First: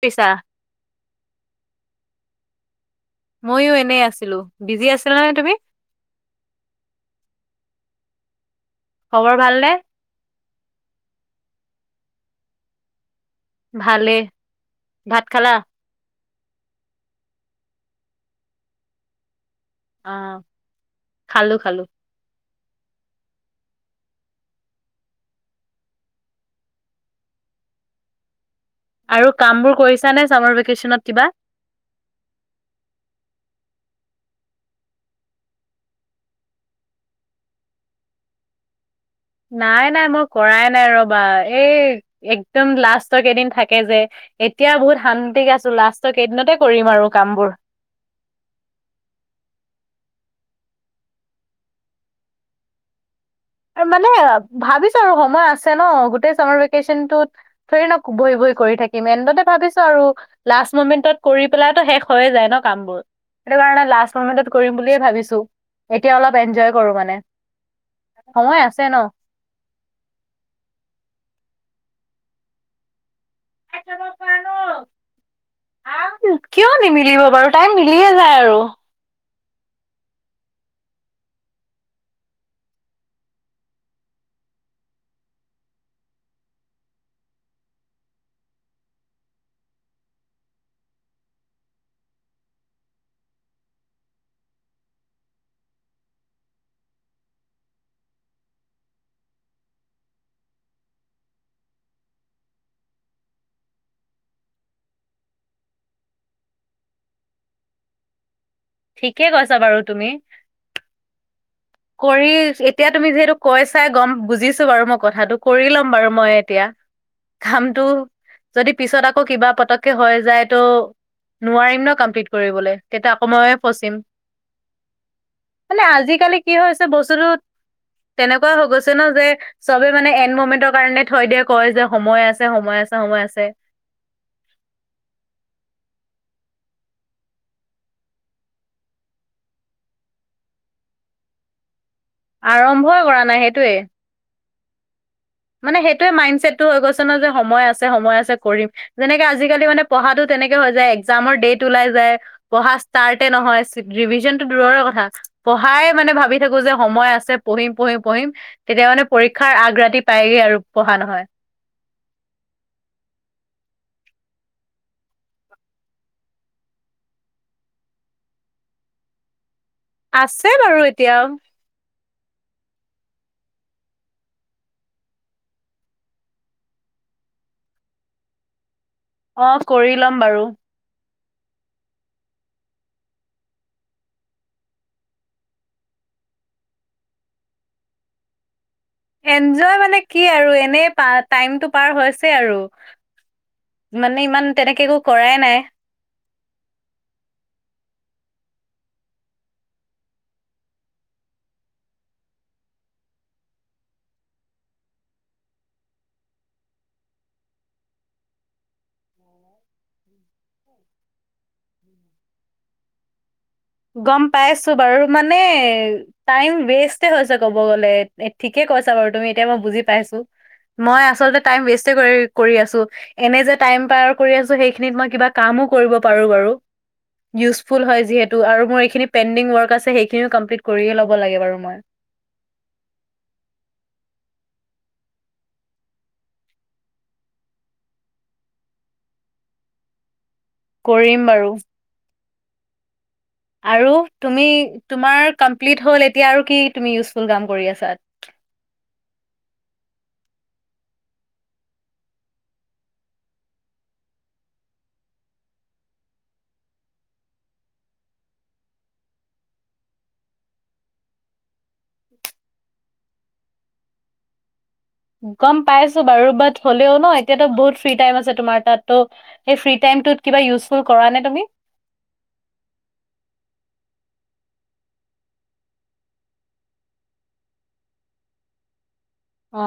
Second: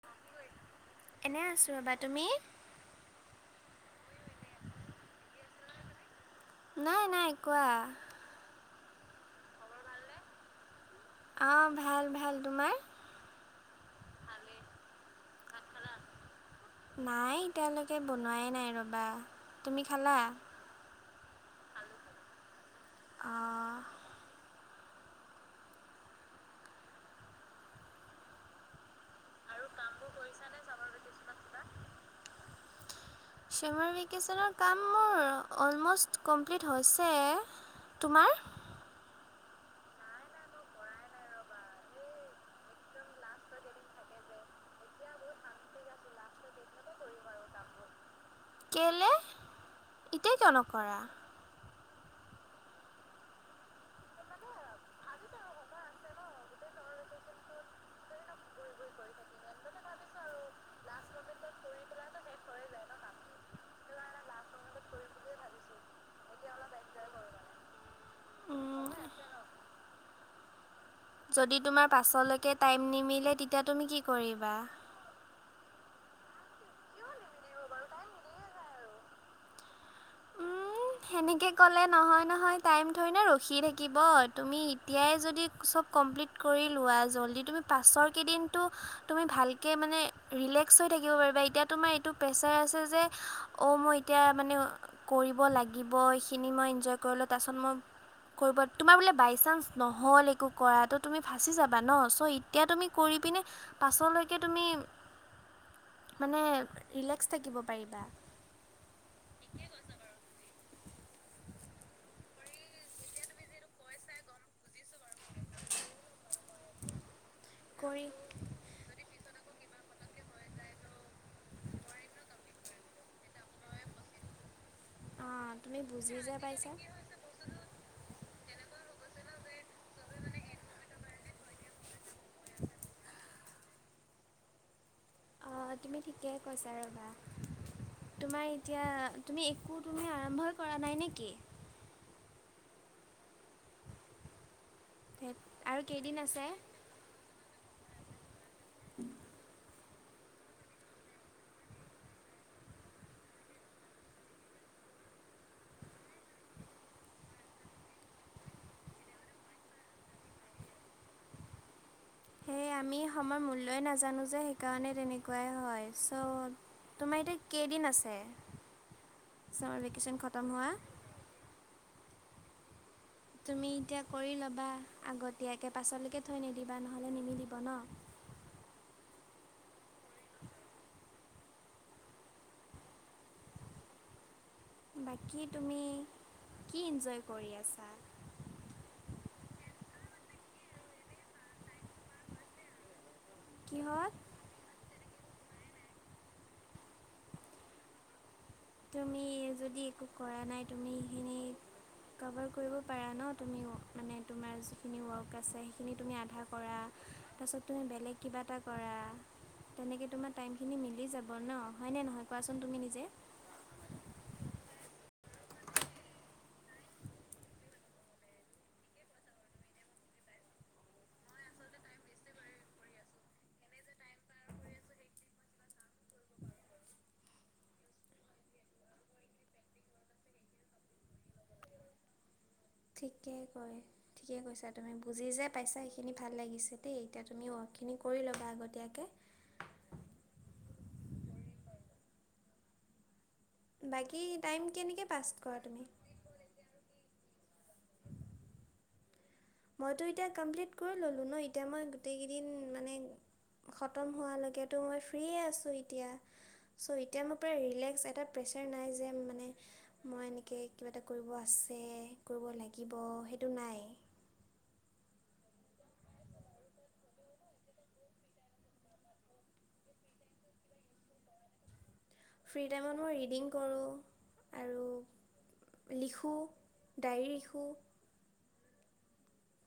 পিছা। এনে আছো ৰবা তুমি? মইয়ো এনেই আছিলো বিজি আছিলা নে তুমি? নাই নাই কোৱা‌‌? খবৰ ভাল নে? অঁ ভাল ভাল তোমাৰ? ভালে ভাত খালা‌? নাই এতিয়ালৈকে বনোৱাই নাই ৰ'বা। তুমি অ খালা খালো খালো। অ আৰু কামবোৰ কৰিছা নে চামাৰ ভেকেচনত কিবা? চামাৰ ভেকেচনৰ কাম মোৰ অলমষ্ট কমপ্লিট হৈছে‌। তোমাৰ? নাই নাই মই কৰাই নাই ৰবা এই একদম লাষ্টৰ কেইদিন থাকে যে, এতিয়া বহুত শান্তিকে আছো লাষ্টৰ কেইদিনতে কৰিম আৰু কামবোৰ। কেলে এতিয়াই কিয় নকৰা? মানে ভাবিছোঁ আৰু সময় আছে ন গোটেই চামাৰ ভেকেচনটোত ধৰি ন বহি বহি কৰি থাকিম এনেদৰে ভাবিছোঁ আৰু লাষ্ট মমেণ্টত কৰি পেলাইতো শেষ হৈয়ে যায় ন কামবোৰ সেইটো কাৰণে লাষ্ট মমেন্টত কৰিম বুলিয়ে ভাবিছো এতিয়া অলপ এনজয় কৰো মানে। সময় আছে উম, ন, যদি তোমাৰ পাছলৈকে টাইম নিমিলে তেতিয়া তুমি কি কৰিবা? কিয় নিমিলিব বাৰু টাইম মিলিয়ে যায় আৰু উম, [inaudible] সেনেকে ক'লে নহয় নহয় টাইম থৰে না ৰখি থাকিব তুমি এতিয়াই যদি চব কমপ্লিট কৰিলোৱা জল্দি তুমি পাছৰ কেইদিনটো তুমি ভালকে মানে ৰিলেক্স হৈ থাকিব পাৰিবা এতিয়া তোমাৰ এইটো প্ৰেছাৰ আছে যে অ' মই এতিয়া মানে কৰিব লাগিব এইখিনি মই এনজয় কৰিলোঁ তাৰ পিছত মই কৰিবত তোমাৰ বোলে বাইচানঞ্চ নহ'ল একো কৰা তো তুমি ফাঁচি যাবা ন ছ' ই এতিয়া তুমি কৰি পিনে পাছলৈকে তুমি [inaudible] মানে ৰিলেক্স থাকিব পাৰিবা ঠিকে কৈছা বাৰু তুমি কৰি এতিয়া তুমি যিহেতু, কৈ চাই গম বুজিছো বাৰু মই কথাটো কৰি ল'ম বাৰু মই এতিয়া কামটো কৰি যদি পিছত আকৌ কিবা পতকে হৈ যায় তো নোৱাৰিম ন কমপ্লিট কৰিবলে তেতিয়া আকৌ ম‌ইয়ে ফচিম অঁ তুমি মানে বুজি যে আজিকালি কি পাইছা হৈছে বস্তুটো তেনেকুৱা হৈ গৈছে ন যে চবে মানে এন মমেন্টৰ কাৰণে থৈ দিয়ে কয় যে সময় আছে সময় আছে সময় আছে অঁ তুমি ঠিকেই কৈছা ৰ'বা তোমাৰ এতিয়া তুমি একো তুমি আৰম্ভই কৰা নাই নেকি? আৰম্ভই কৰা নাই সেইটোৱে, থেইত মানে সেইটোৱে মাইণ্ড ছেটটো হৈ গৈছে ন যে সময়, আছে সময় আছে কৰিম- যেনেকে আজিকালি মানে পঢ়াতো তেনেকে হৈ যায় এক্সযাম ডেট ওলাই যায়। পঢ়া ষ্টাৰ্টে নহয় ৰিভিজন টো দূৰৰে কথা পঢ়াই মানে ভাবি থাকো যে সময় আছে পঢ়িম পঢ়িম পঢ়িম তেতিয়া মানে পৰীক্ষাৰ আগ ৰাতি প্ৰাইয়ে আৰু পঢ়া নহয়। সেয়ে আমি সময়ৰ মূল্যই নাজানো যে সেইকাৰণে তেনেকুৱাই হয় চ' তোমাৰ এতিয়া কেইদিন আছে চমাৰভেক- আছে বাৰু এতিয়া তুমি এতিয়া কৰি ল'বা আগতীয়াকে পাচলেকে থৈ নিদিবা নহ'লে নিমিলিব ন। অ কৰি ল'ম বাৰু। বাকী তুমি কি ইঞ্জয় কৰি আছা? এঞ্জয় মানে কি আৰু এনেই প টাইমটো পাৰ হৈছে আৰু। কিহত মানে ইমান তেনেকে একো কৰাই নাই। তুমি যদি একো কৰা নাই তুমি এইখিনি কভাৰ কৰিব পাৰা ন তুমি মানে তোমাৰ যিখিনি ৱৰ্ক আছে সেইখিনি তুমি আধা কৰা তাৰপিছত তুমি বেলেগ কিবা এটা কৰা। তেনেকৈ তোমাৰ টাইমখিনি মিলি যাব ন হয়নে, নহয় কোৱাচোন তুমি নিজে? গম পাই আছো বাৰু মানে টাইম ৱেষ্টে হৈছে কব গলে ঠিকে কৈছা বাৰু তুমি এতিয়া মই বুজি পাইছো। মই আচলতে টাইম ৱেষ্টে কৰি কৰি আছো এনে যে টাইম পাৰ কৰি আছো সেইখিনিত মই কিবা কামো কৰিব পাৰোঁ বাৰু ইউজফুল হয় যিহেত- টো আৰু মোৰ এইখিনি পেণ্ডিং ৱৰ্ক আছে সেইখিনিও কমপ্লট কৰি এ লব লাগে বাৰু মই। ঠিকেই কয়। ঠিকে কৈছা তুমি বুজি যে পাইছা সেইখিনি ভাল লাগিছে দেই এতিয়া তুমি ৱৰ্কখিনি কৰি ল'বা আগতীয়াকে। কৰিম বাৰু। আৰু বাকী তুমি টাইম কেনেকৈ পাছ তোমাৰ কৰা কমপ্লিট তুমি হ'ল এতিয়া আৰু কি তুমি ইউজফুল কাম কৰি আছা। মইতো এতিয়া কমপ্লিট কৰি ল'লোঁ ন এতিয়া মই গোটেইকেইদিন মানে খতম হোৱালৈকেতো মই ফ্ৰে আছোঁ এতিয়া। ছ' এতিয়া মোৰ প্ৰায় ৰিলেক্স এটা প্ৰেছাৰ নাই যে মানে মই এনেকৈ কিবা এটা কৰিব আছে কৰিব লাগিব সেইটো নাই। গ'ম পাইছো বাৰু বাট হ'লেও ন এতিয়াতো বহুত ফ্ৰী টাইম আছে তোমাৰ তাত ত- সেই ফ্ৰী টাইম টোত কিবা ইউজফুল কৰা নে তুমি? ফ্ৰী টাইমত মই ৰিডিং কৰোঁ আৰু লিখোঁ ডায়েৰী লিখোঁ অ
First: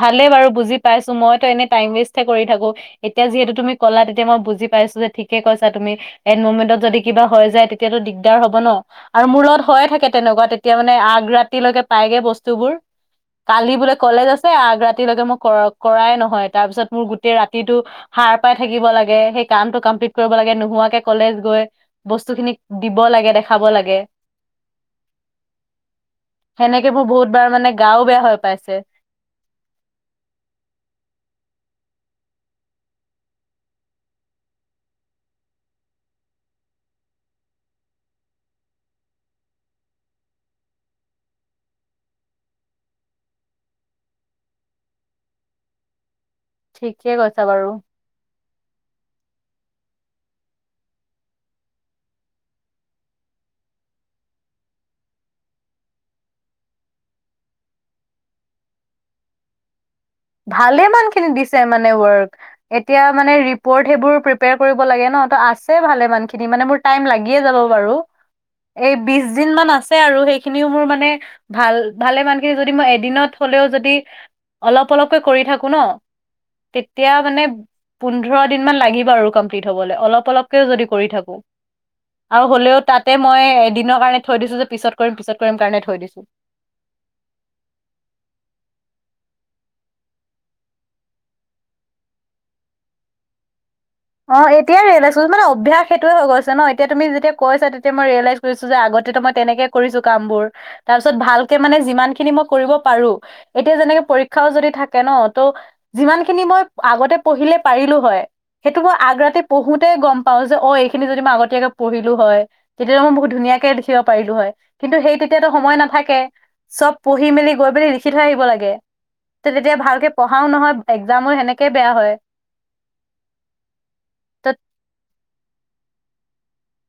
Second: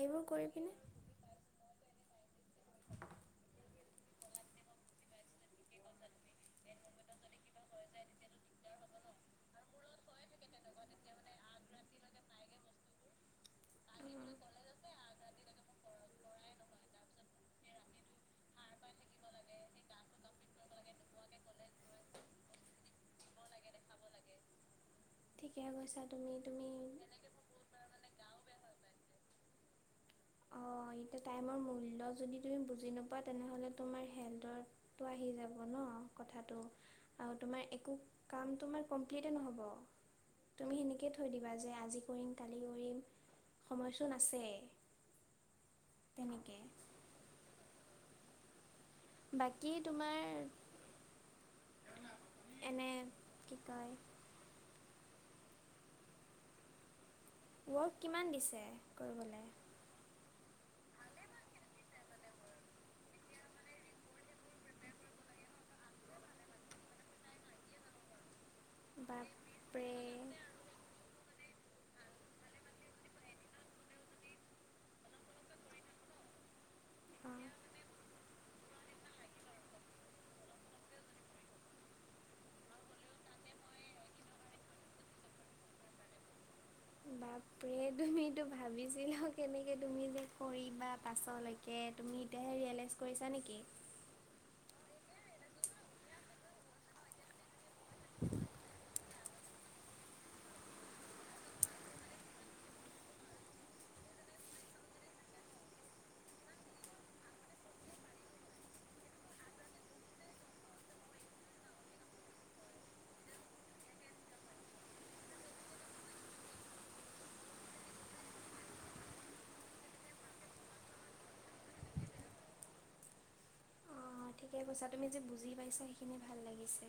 ভালেই কৰি বাৰু বুজি পিনে পাইছো মইতো এনে টাইম ৱেষ্ট কৰি থাকো এতিয়া যিহেতু তুমি কলা তেতিয়া মই বুজি পাইছো যে ঠিকে কৈছা তুমি এন মমেণ্টত যদি কিবা হয় যায় তেতিয়াতো দিগদাৰ হব ন আৰু মোৰ লগত হয়য়ে থাকে তেনেকুৱা তে- এতিয়া মানে আগ ৰাতিলৈকে পাইগে বস্তুবোৰ কালি বোলে কলেজ আছ- আগ ৰাতিলৈকে মই কৰাই নহয় তাৰপিছত মোৰ গোটেই ৰাতিটো সাৰ পাই থাকিব লাগে সেই কামটো কমপ্লিট কৰিব লাগে নোহোৱাকে কলেজ গৈ বস্তু খিনিক দিব লাগে দেখাব লাগে। ঠিকে কৈছা তুমি, তুমি এইবাৰ মানে গাও বেয়া হৈ পাইছে। অ এতিয়া টাইমৰ মূল্য যদি তুমি বুজি নোপোৱা তেনেহ'লে তোমাৰ হেলথৰ তো আহি যাব ন কথাতটো আৰু তোমাৰ একো কাম তোমাৰ কমপ্লিটে নহ'ব। তুমি সেনেকে থৈ দিবা যে আজি কৰিম কালি কৰিম সময়চোন আছে। তেনেকে ঠিকে কৈছা বাৰু। বাকী তোমাৰ এনে কি কয়? ৱৰ্ক কিমান দিছে কৰিবলে? ভালে মান খিনি দিছে মানে ৱৰ্ক। এতিয়া মানে ৰিপৰ্ট সেইবোৰ প্ৰিপেয়াৰ কৰিব লাগে ন, ত আছে ভালে ইমান খিনি মানে মোৰ। টাইম লাগি এ যাব বাৰু, এই বিছদিন মান বাপৰে আছে আৰু খিনিও মোৰ মানে ভাল ভালে মানকে যদি মই এদিনত হ'লেও যদি অলপ, অলপ কৰি থাকি ন তেতিয়া মানে অঁ পো- পোন্ধৰ দিন মান লাগিব আৰু কমপ্লিট হবলৈ, অলপ অলপকেও যদি কৰি থাকো। আৰু হ'লেও তাতে মই এদিনৰ কাৰণে থৈ দিছো যে পিছত কৰিম পিছত কৰিম কাৰণে থৈ দিছো। বাপৰে তুমিতো ভাবিছিলা কেনেকে তুমি যে কৰি বা পাছলৈকে- কে তুমি এতিয়াহে ৰিয়েলাইজ কৰিছা নেকি? অ এতিয়াই ৰিয়েলাইজ মানে অভ্যাস সেইটোয়ে হৈ গৈছে ন, এতিয়া তুমি যেতিয়া কৈছা তেতিয়াই মই ৰিয়েলাইজ- কৈছো যে আগতে মই তেনেকে কৰিছো কাম বোৰ, তাৰ পিছত ভালকে মানে যিমান খিনি মই কৰিব পাৰো। এতিয়া যেনেকে পৰীক্ষাও যদি থাকে ন, ত' যিমান খিনি মই আগতে পঢ়িলে পাৰিলো হয়। সেইটো মই আগ্ৰতি পঢ়োতে গম পাওঁ যে, অ এইখিনি যদি মই আগতীয়াকে পঢ়িলো হয়। তেতিয়লে মই বহুত ধুনীয়াকে দেখিব পাৰিলো হয়, কিন্তু সেই তেতিয়াতো সময় নাথাকে। চব পঢ়ি মেলি গৈ মেলি লিখি থৈ আহিব লাগে। তেতিয়া ভালকে পঢ়াও নহয়, একজামো সেনেকে বেয়া হয়। অঁ ত ঠিকে কৈছা, তুমি যে বুজি পাইছা সেইখিনি ভাল লাগিছে।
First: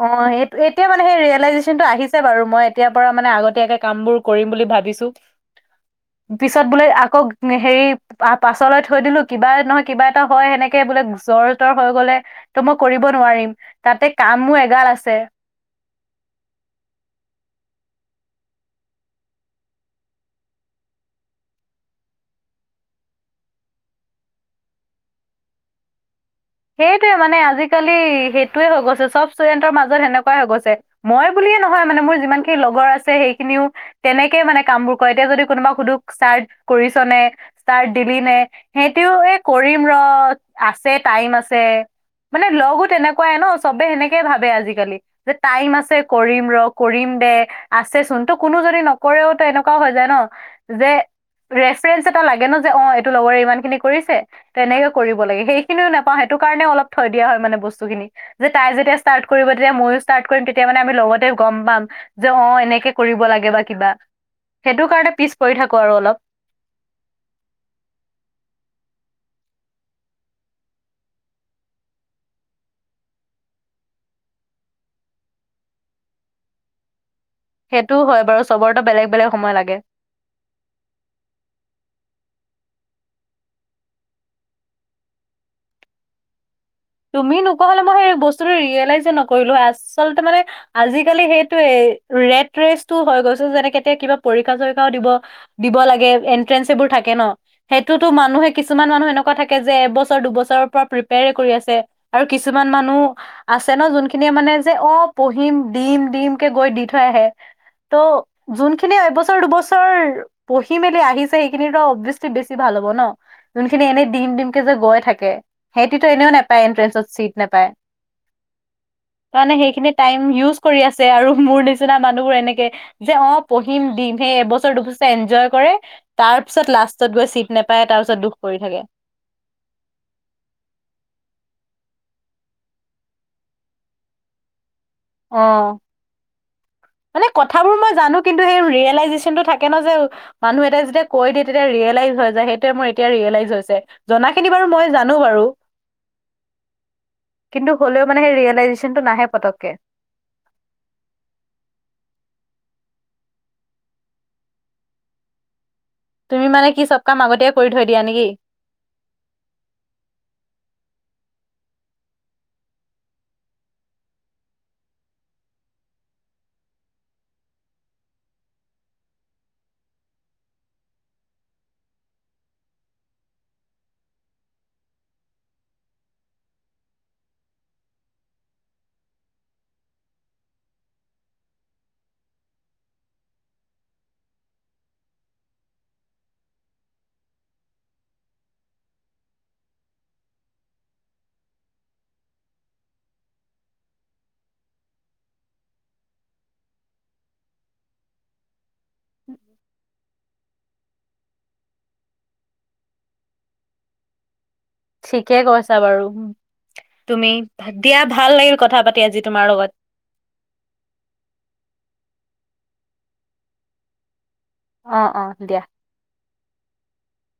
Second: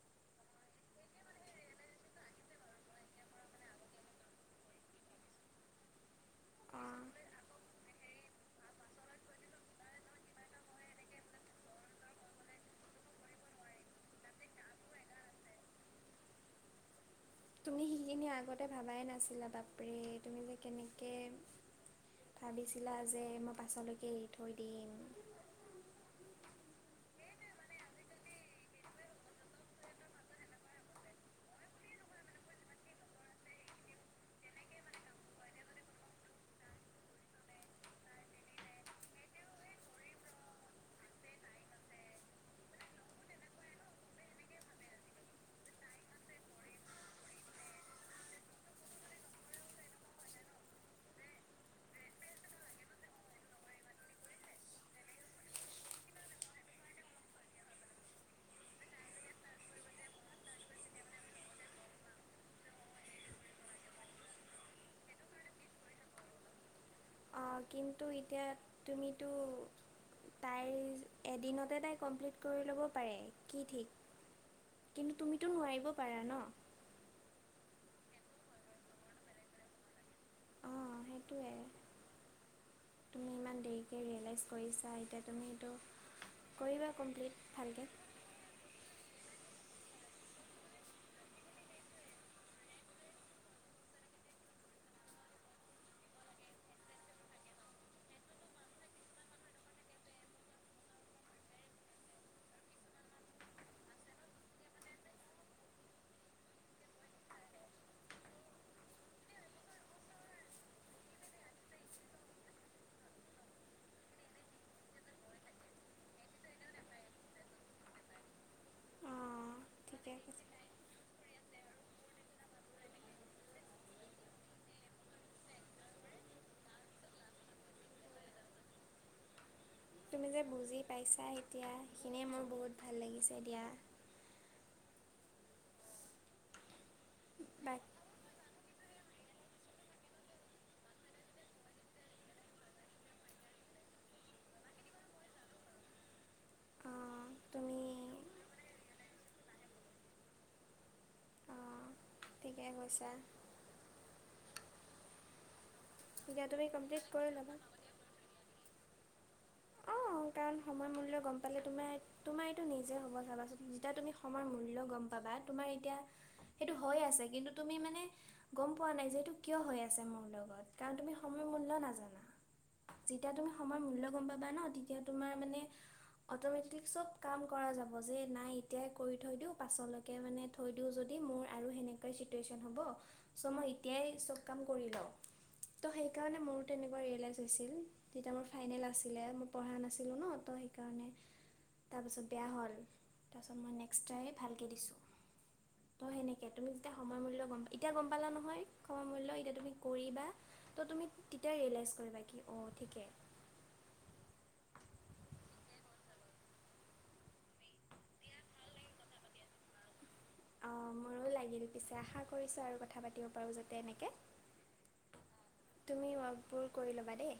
অ' সেইট এতিয়া মানে সেই ৰিয়েলাইজেচনটো আহিছে বাৰু মই এতিয় পৰা মানে আগতীয়াকে কাম বোৰ কৰিম বুলি ভাবিছো। [unintelligible] পিছত বোলে অঁ আকৌ হেৰি পাছলৈ থৈ দিলো, কিবা নহয় কিবা এটা হয় সেনেকে বোলে জ্বৰ- হৈ গলে ত' মই কৰিব নোৱাৰিম তাতে কামো এগাল আছে। সিখিনি আগতে ভাবাই নাছিলা বাপৰে তুমি যে কেনেকে - ভাবিছিলা যে মই পাছলৈকে এৰি থৈ দিম। সেইটোৱে মানে, আজিকালি সেইটোৱে হৈ গৈছে চব ষ্টুডেণ্টৰ মাজত সেনেকুৱাই হৈ গৈছে। মই বুলিয়ে নহয় মানে, মোৰ যিমানখিনি লগৰ আছে সেইখিনিও। তেনেকে মানে কামবোৰ কৰে, এতিয়া যদি কোনোবা সুধ চাৰজ কৰিছনে। ষ্টাৰ্ট দিলি নে, সেহঁতেও এই কৰিম ৰ আছে টাইম আছে। মানে লগো তেনেকুৱাই ন, চবে সেনেকে ভাবে আজিকালি। যে টাইম আছে কৰিম ৰ কৰিম দে। আছেচোন তো কোনো যদি নকৰেও তো এনেকুৱাও হৈ যায় ন যে। ৰেফাৰেঞ্চ এটা লাগে ন যে অ এইটো লগৰে ইমান খিনি কৰিছে। তেনেকে কৰিব লাগে, সেইখিনিও নোপাওঁ সেইটো কাৰণে অলপ থৈ দিয়া হয় মানে বস্তুখিনি। যে তাই যেতিয়া ষ্টাৰ্ট কৰিব তেতিয়া ময়ো ষ্টাৰ্ট কৰিম তেতিয়া মানে আমি লগতে গম পাম। যে অ এনেকে কৰিব লাগে বা কিবা, সেইটো কাৰণে পিছ পৰি থাকো আৰু অলপ। অঁ কিন্তু এতিয়া তুমিতো। তাইৰ এদিনতে তাই কমপ্লিট কৰি ল'ব পাৰে কি ঠিক। কিন্তু তুমিতো নোৱাৰিব পাৰা ন। সেইটোও হয় বাৰু চবৰতো বেলেগ বেলেগ সময় লাগে। অঁ সেইটোৱে। দেৰিকে ৰিয়েলাইজ কৰিছা এতিয়া তুমি ত' কৰিবা। কমপ্লিট তুমি নোকোৱা হলে ভালকৈ মই সেই বস্তুটো ৰিয়েলাইজে নকৰিলো আচলতে মানে- আজিকালি সেইটোৱে ৰেড ৰেচটো হৈ গৈছে যেনেক এতিয়া কিবা পৰীক্ষা চৰিক্ষাও দিব। দিব লাগে এট্ৰেঞ্চবোৰ থাকে ন। সেইটোতো মানুহে কিছুমান মানুহ এনেকুৱা থাকে যে এবছৰ দুবছৰৰ পৰা প্ৰিপেয় কৰি আছে। ছে আৰু কিছুমান মানুহ- আছে ন, যোনখিনিয়ে মানে যে, অ পঢ়িম দিম দিমকে গৈ দি থৈ আহে। ত' যোনখিনি এবছৰ দুবছৰ- পঢ়ি মেলি আহিছে সেইখিনিতো অবিয়েচলি বেছি ভাল হব ন। যোনখিনি এনেই দিম দিম কে যে গৈ থাকে সেইটোতো এনেওে। তাই ইন্তেৰেঞ্চত চিত নাপাই, অঁ সেইকাৰণে সেইখিনি ঠিকে টাইম কৈছা ইউচ কৰি আছে আৰু মোৰ নিচিনা মানুহবোৰ এনেকে যে অ পঢ়িম, দিম। সেই এবছৰ, দুবছৰ এনজয় কৰে। তাৰ পিছত লাষ্টত গৈ চিট নেপায় তাৰপিছত দুখ কৰি থাকে। তুমি যে বুজি পাইছা এতিয়া সেইখিনিয়ে মোৰ বহুত ভাল লাগিছে দিয়া। অঁ। মানে কথাবোৰ বাক মই জানো, কিন্তু সেই ৰিয়েলাইজেচনটো থাকে ন যে মানুহ এটাই যেতিয়া কৈ দিয়ে তেতিয়া ৰিয়েলাইজ হৈ যায়। সেইটোৱে মোৰ এতিয়া ৰিয়েলাইজ হৈছে। জনা খিনি বাৰু মই জানো বাৰু। অঁ কিন্তু তুমি হ'লেও মানে সেই ৰিয়েলাইজেচনটো নাহে পতককে। অঁ ঠিকে কৈছা। এতিয়া তুমি মানে কি চব কমপ্লিট কাম আগতেই ল'বা কৰি থৈ দিয়া নে কি? অঁ কাৰণ সময় মূল্য গম পালে তোমাৰ তোমাৰ এইটো নিজে হ'ব চাবাচোন। যেতিয়া তুমি সময় মূল্য গম পাবা তোমাৰ এতিয়া সেইটো হৈ আছে কিন্তু তুমি মানে গম পোৱা নাই যে এইটো কিয় হৈ আছে মোৰ লগত? কাৰণ তুমি সময়ৰ মূল্য নাজানা। যেতিয়া তুমি সময়ৰ মূল্য গম পাবা ন তেতিয়া তোমাৰ মানে অটমেটিক চব কাম কৰা যাব যে নাই এতিয়াই কৰি থৈ দিও। পাছলৈ কে মানে থৈ দিওঁ যদি মোৰ আৰু সেনেকুৱাই ছিটুৱেছন হ'ব। চ মই এতিয়াই চব কাম কৰি লওঁ। ত' সেই কাৰণে মোৰ তেনেকুৱা ৰিয়েলাইজ হৈছিল। তেতিয়া মোৰ ফাইনেল আছিলে। মো পঢ়া নাছিলো ন ত সেইকাৰণে তাৰপাছত বেয়া হ'ল। তাৰপাছত মই নেক্সট ট্ৰাই ভালকে দিছো। অ সেনেকে। তুমি যেতিয়া সময় মূল্য গম পা, এতিয়া গম পালা নহয়? সময়ৰ মূল্য এতিয়া তুমি কৰিবা। ত তুমি তেতিয়া ৰিয়েলাইজ কৰিবা কি অ ঠিকে। ঠিকে কৈছা বাৰু তুমি। দিয়া ভাল লাগিল কথা পাতি আজি তোমাৰ লগত। অ মোৰো লাগিল। পিছে আশা কৰিছো আৰু কথা পাতিব পাৰো যাতে এনেকে। অ, অ দিয়া। তুমি ৱৰ্কবোৰ কৰি ল'বা দেই।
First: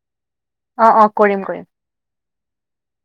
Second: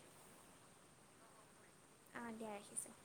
অ, অ কৰিম, কৰিম। অ দিয়া ৰাখিছো।